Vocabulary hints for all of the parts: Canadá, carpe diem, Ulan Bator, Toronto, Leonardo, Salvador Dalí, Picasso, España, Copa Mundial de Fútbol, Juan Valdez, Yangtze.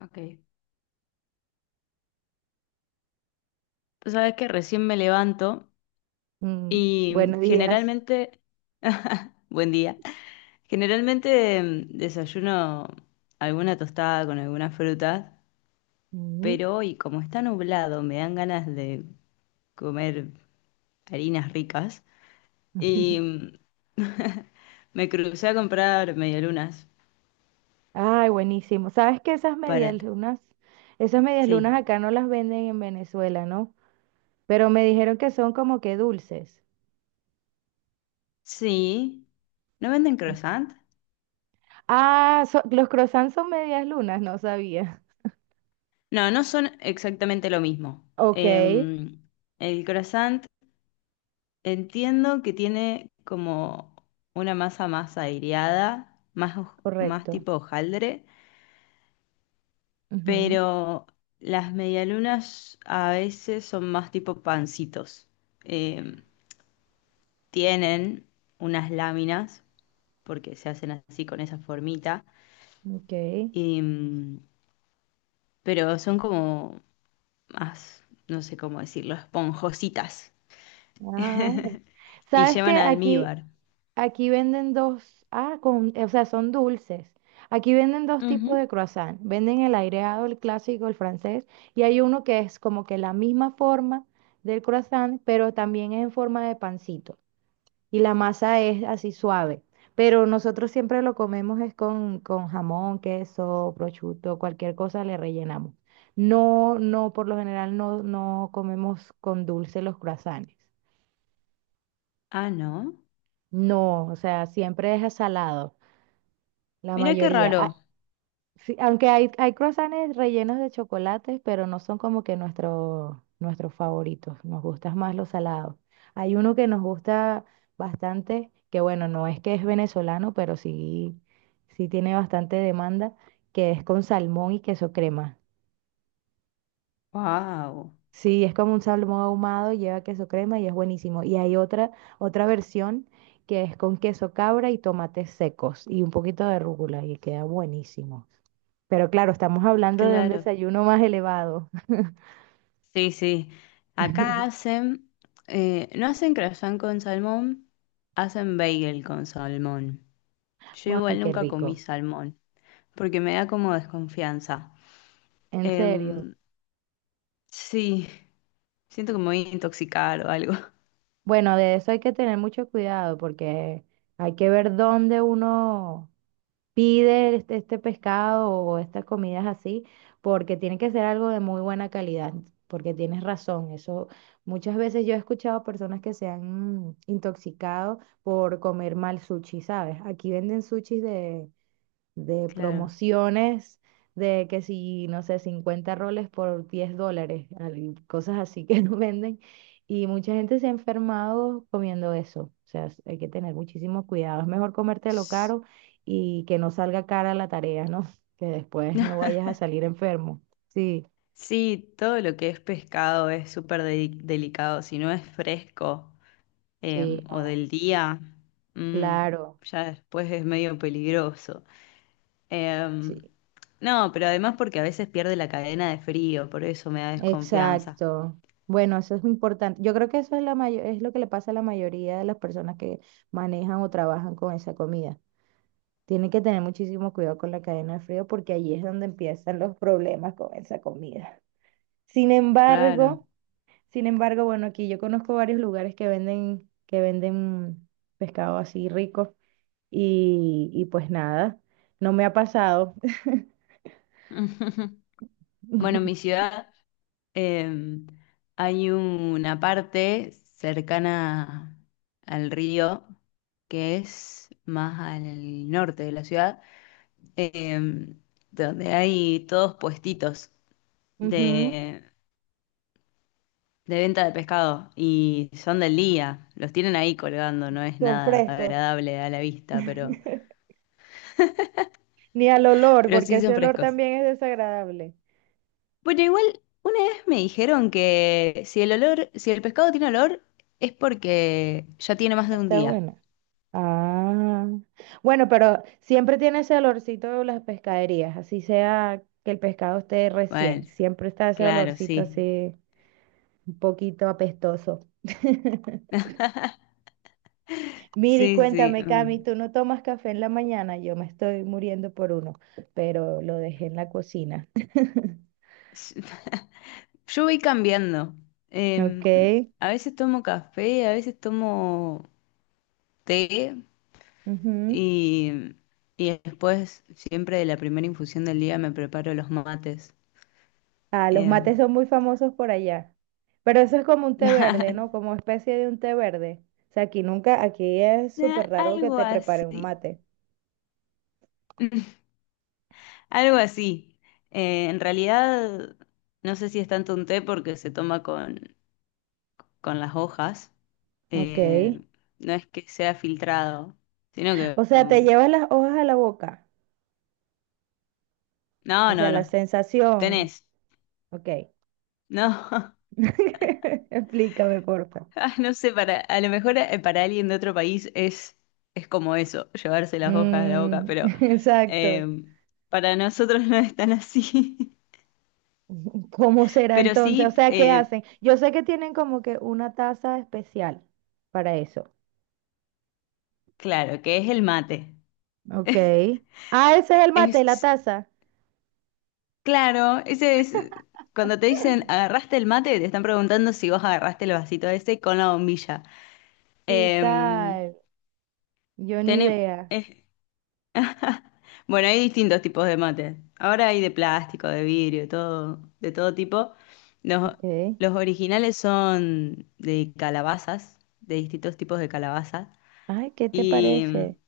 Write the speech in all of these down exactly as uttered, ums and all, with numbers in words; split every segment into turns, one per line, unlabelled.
Ok. Tú sabes que recién me levanto
Mm,
y
buenos días.
generalmente, buen día, generalmente em, desayuno alguna tostada con alguna fruta,
Mm.
pero hoy como está nublado me dan ganas de comer harinas ricas y mm, me crucé a comprar medialunas
Ay, buenísimo. ¿Sabes que esas
para...
medias lunas, esas medias lunas
Sí,
acá no las venden en Venezuela, ¿no? Pero me dijeron que son como que dulces.
sí. ¿No venden croissant?
Ah, so- los croissants son medias lunas, no sabía.
No, no son exactamente lo mismo.
Ok,
Em, el croissant entiendo que tiene como una masa más aireada, más, hoj- más
correcto.
tipo hojaldre, pero las medialunas a veces son más tipo pancitos. Eh, tienen unas láminas, porque se hacen así con esa formita,
Ujú, ok.
em, pero son como más, no sé cómo decirlo, esponjositas
Ah,
y
¿sabes que
llevan
aquí?
almíbar.
Aquí venden dos, ah, con, eh, o sea, son dulces. Aquí venden dos tipos
Ujú.
de croissant. Venden el aireado, el clásico, el francés, y hay uno que es como que la misma forma del croissant, pero también es en forma de pancito. Y la masa es así suave. Pero nosotros siempre lo comemos es con, con, jamón, queso, prosciutto, cualquier cosa le rellenamos. No, no, por lo general no, no comemos con dulce los croissants.
Ah, no.
No, o sea, siempre es salado. La
Mira qué
mayoría.
raro.
Ah, sí, aunque hay, hay croissants rellenos de chocolates, pero no son como que nuestro, nuestros favoritos. Nos gustan más los salados. Hay uno que nos gusta bastante, que bueno, no es que es venezolano, pero sí, sí tiene bastante demanda, que es con salmón y queso crema.
Wow.
Sí, es como un salmón ahumado, lleva queso crema y es buenísimo. Y hay otra, otra versión que es con queso cabra y tomates secos y un poquito de rúcula y queda buenísimo. Pero claro, estamos hablando de un
Claro.
desayuno más elevado.
Sí, sí. Acá hacen, eh, no hacen croissant con salmón, hacen bagel con salmón. Yo
Ay,
igual
qué
nunca comí
rico,
salmón, porque me da como desconfianza.
en serio.
Em, sí, siento que me voy a intoxicar o algo.
Bueno, de eso hay que tener mucho cuidado porque hay que ver dónde uno pide este, este pescado o estas comidas así, porque tiene que ser algo de muy buena calidad, porque tienes razón. Eso muchas veces yo he escuchado a personas que se han mm, intoxicado por comer mal sushi, ¿sabes? Aquí venden sushis de de
Claro.
promociones, de que si, no sé, cincuenta roles por diez dólares, al- cosas así que no venden. Y mucha gente se ha enfermado comiendo eso. O sea, s- hay que tener muchísimo cuidado. Es mejor comértelo
S-
caro y que no salga cara la tarea, ¿no? Que después no vayas a salir enfermo. Sí,
Sí, todo lo que es pescado es súper de- delicado. Si no es fresco,
sí,
em, o
no,
del día, mm,
claro,
ya después es medio peligroso. Em,
sí,
no, pero además porque a veces pierde la cadena de frío, por eso me da desconfianza.
exacto. Bueno, eso es muy importante. Yo creo que eso es la mayo- es lo que le pasa a la mayoría de las personas que manejan o trabajan con esa comida. Tienen que tener muchísimo cuidado con la cadena de frío porque allí es donde empiezan los problemas con esa comida. Sin
Claro.
embargo, sin embargo, bueno, aquí yo conozco varios lugares que venden, que venden pescado así rico y, y pues nada, no me ha pasado.
Bueno, en mi ciudad em, hay una parte cercana al río que es más al norte de la ciudad, em, donde hay todos puestitos
Ujú,
de, de venta de pescado y son del día, los tienen ahí colgando, no es
son
nada
frescos.
agradable a la vista, pero
Ni al olor,
pero
porque
sí
ese
son
olor
frescos.
también es desagradable.
Bueno, igual una vez me dijeron que si el olor, si el pescado tiene olor, es porque ya tiene más de un
Está
día.
bueno. Ah, bueno, pero siempre tiene ese olorcito de las pescaderías, así sea que el pescado esté
Bueno,
recién, siempre está ese
claro,
olorcito
sí.
así un poquito apestoso. Miri,
Sí, sí.
cuéntame, Cami,
Mm.
¿tú no tomas café en la mañana? Yo me estoy muriendo por uno, pero lo dejé en la cocina.
Yo voy cambiando.
Ok.
Em, a veces tomo café, a veces tomo té
Ujú.
y, y después siempre de la primera infusión del día me preparo los mates.
Ah, los mates
Em,
son muy famosos por allá. Pero eso es como un té verde, ¿no? Como especie de un té verde. O sea, aquí nunca, aquí es
na-
súper raro que
algo
te preparen un
así.
mate.
Algo así. Eh, en realidad, no sé si es tanto un té porque se toma con, con las hojas.
Ok.
Eh, no es que sea filtrado, sino que...
O sea, te
um,
llevas las hojas a la boca. O
no,
sea,
no,
la
no.
sensación.
Tenés.
Ok.
No.
Explícame, porfa.
Ah, no sé, para, a lo mejor eh, para alguien de otro país es, es como eso, llevarse las hojas a la boca,
Mm,
pero
exacto.
eh, para nosotros no es tan así.
¿Cómo será
Pero
entonces? O
sí,
sea, ¿qué
eh,
hacen? Yo sé que tienen como que una taza especial para eso.
claro, que es el mate.
Ok. Ah, ese es el mate, la
Es,
taza.
claro, ese es cuando te dicen agarraste el mate, te están preguntando si vos agarraste el vasito ese con la bombilla.
¿Qué
Em,
tal? Yo ni
tene-
idea.
es- bueno, hay distintos tipos de mate. Ahora hay de plástico, de vidrio, todo, de todo tipo. Los,
Ok.
los originales son de calabazas, de distintos tipos de calabazas.
Ay, ¿qué te
Y mm,
parece?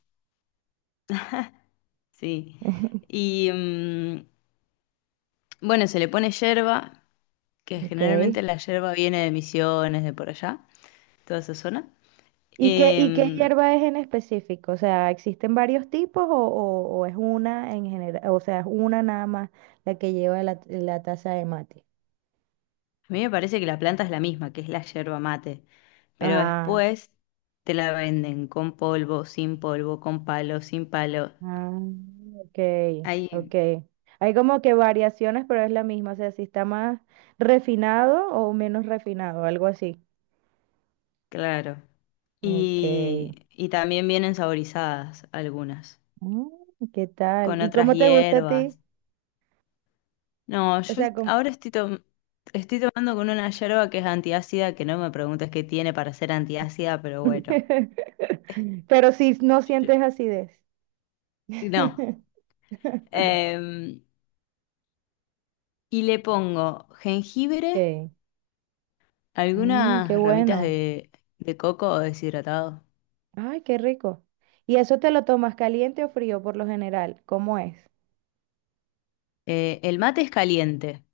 sí. Y mm, bueno, se le pone yerba, que
Ok.
generalmente la yerba viene de Misiones, de por allá, toda esa zona.
¿Y qué, y qué
Eh,
hierba es en específico? O sea, ¿existen varios tipos o, o- o es una en general? O sea, es una nada más la que lleva la, la taza de mate.
a mí me parece que la planta es la misma, que es la yerba mate, pero
Ah,
después te la venden con polvo, sin polvo, con palo, sin palo.
ah, ok,
Ahí,
ok. Hay como que variaciones, pero es la misma. O sea, si está más refinado o menos refinado, algo así.
claro.
Ok.
Y, y también vienen saborizadas algunas,
Mm, ¿qué tal?
con
¿Y
otras
cómo te gusta a ti?
hierbas. No,
O
yo
sea,
est- ahora estoy, tom- estoy tomando con una yerba que es antiácida, que no me preguntes qué tiene para ser antiácida, pero bueno.
pero si no
Yo-
sientes acidez.
no. Em, y le pongo jengibre.
Ok. Mm, qué
Algunas ramitas
bueno.
de, de coco o deshidratado.
Ay, qué rico. ¿Y eso te lo tomas caliente o frío por lo general? ¿Cómo es?
Eh, el mate es caliente.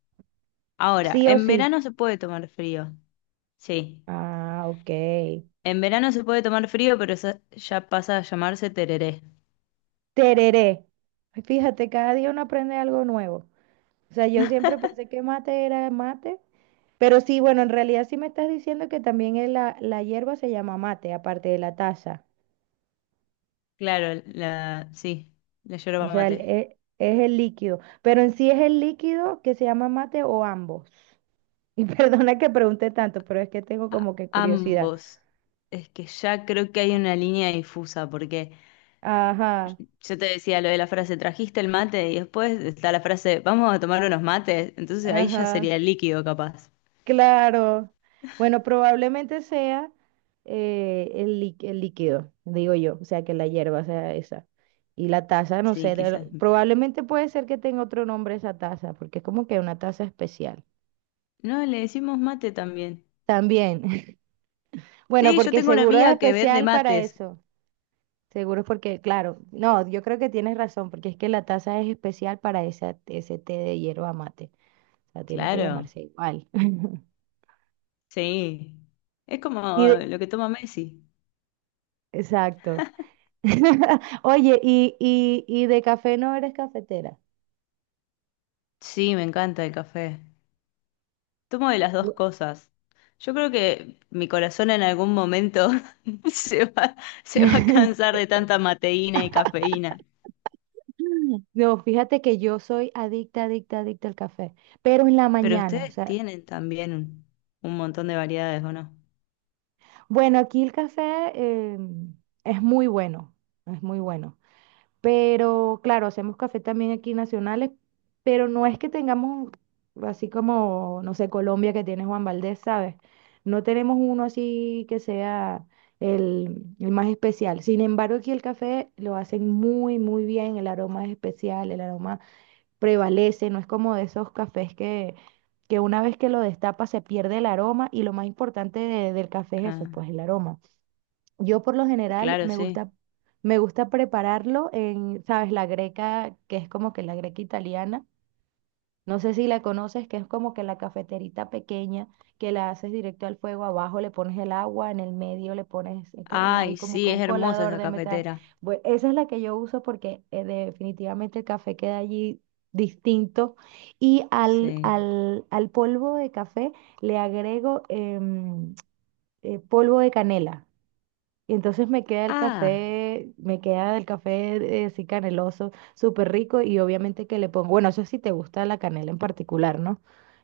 Ahora,
Sí o
en
sí.
verano se puede tomar frío. Sí,
Ah, ok.
en verano se puede tomar frío, pero eso ya pasa a llamarse tereré.
Tereré. Ay, fíjate, cada día uno aprende algo nuevo. O sea, yo siempre pensé que mate era mate, pero sí, bueno, en realidad sí me estás diciendo que también es la, la hierba se llama mate, aparte de la taza.
Claro, la, sí, la
O
yerba
sea, el-
mate.
e- es, el líquido. Pero en sí es el líquido que se llama mate o ambos. Y perdona que pregunte tanto, pero es que tengo
A-
como que curiosidad.
ambos. Es que ya creo que hay una línea difusa, porque
Ajá,
yo te decía lo de la frase, trajiste el mate, y después está la frase, vamos a tomar unos mates. Entonces ahí ya
ajá,
sería líquido, capaz.
claro. Bueno, probablemente sea eh, el, lí- el líquido, digo yo. O sea, que la hierba sea esa. Y la taza, no
Sí,
sé, de-
quizás.
probablemente puede ser que tenga otro nombre esa taza, porque es como que una taza especial.
No, le decimos mate también.
También. Bueno,
Sí, yo
porque
tengo una
seguro es
amiga que vende
especial para
mates.
eso. Seguro es porque, claro, no, yo creo que tienes razón, porque es que la taza es especial para esa, ese té de hierba mate. O sea, tiene que
Claro,
llamarse igual.
sí. Es como
Y de-
lo que toma Messi.
exacto. Oye, y, y, y de café no eres cafetera.
Sí, me encanta el café. Tomo de las dos
Bu-
cosas. Yo creo que mi corazón en algún momento se va, se va a cansar de tanta mateína y cafeína.
No, fíjate que yo soy adicta, adicta, adicta al café, pero en la
Pero
mañana, o
ustedes
sea,
tienen también un un montón de variedades, ¿o no?
bueno, aquí el café eh, es muy bueno, es muy bueno. Pero claro, hacemos café también aquí nacionales, pero no es que tengamos así como, no sé, Colombia que tiene Juan Valdez, ¿sabes? No tenemos uno así que sea el, el, más especial. Sin embargo, aquí el café lo hacen muy, muy bien, el aroma es especial, el aroma prevalece, no es como de esos cafés que, que una vez que lo destapa se pierde el aroma y lo más importante de- del café es eso,
Ah,
pues el aroma. Yo por lo general
claro,
me
sí.
gusta, me gusta prepararlo en, ¿sabes? La greca, que es como que la greca italiana. No sé si la conoces, que es como que la cafeterita pequeña que la haces directo al fuego, abajo le pones el agua, en el medio le pones, eh, co- eh, hay
Ay,
como que
sí, es
un
hermosa
colador
esa
de metal.
cafetera.
Bueno, esa es la que yo uso porque eh, definitivamente el café queda allí distinto. Y al,
Sí.
al, al polvo de café le agrego em, eh, polvo de canela. Y entonces me queda el
Ah,
café, me queda el café eh, así caneloso, súper rico y obviamente que le pongo, bueno, eso sí te gusta la canela en particular, ¿no?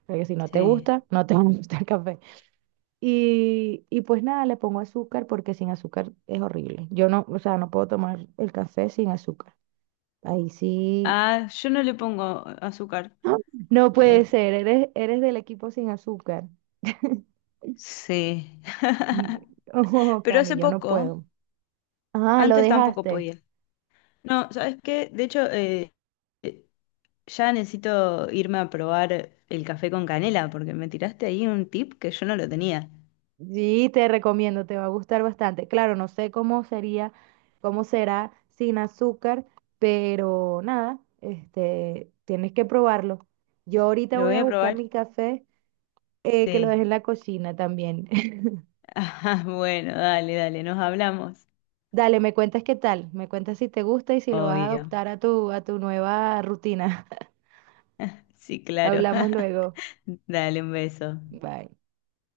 Porque si no te
sí.
gusta, no te va a gustar el café. Y, y pues nada, le pongo azúcar porque sin azúcar es horrible. Yo no, o sea, no puedo tomar el café sin azúcar. Ahí sí.
Ah, yo no le pongo azúcar.
¡Ah! No puede
Eh,
ser, eres, eres del equipo sin azúcar.
sí.
Y- Oh,
Pero
Cami,
hace
yo no
poco,
puedo. Ah, lo
antes tampoco
dejaste.
podía. No, ¿sabes qué? De hecho, eh, eh, ya necesito irme a probar el café con canela, porque me tiraste ahí un tip que yo no lo tenía.
Sí, te recomiendo, te va a gustar bastante. Claro, no sé cómo sería, cómo será sin azúcar, pero nada, este, tienes que probarlo. Yo ahorita
¿Lo
voy
voy
a
a
buscar
probar?
mi café, eh, que lo dejé
Sí.
en la cocina también.
Ah, bueno, dale, dale, nos hablamos.
Dale, me cuentas qué tal, me cuentas si te gusta y si lo vas a
Obvio.
adoptar a tu, a tu nueva rutina.
Sí, claro.
Hablamos luego.
Dale un beso.
Bye.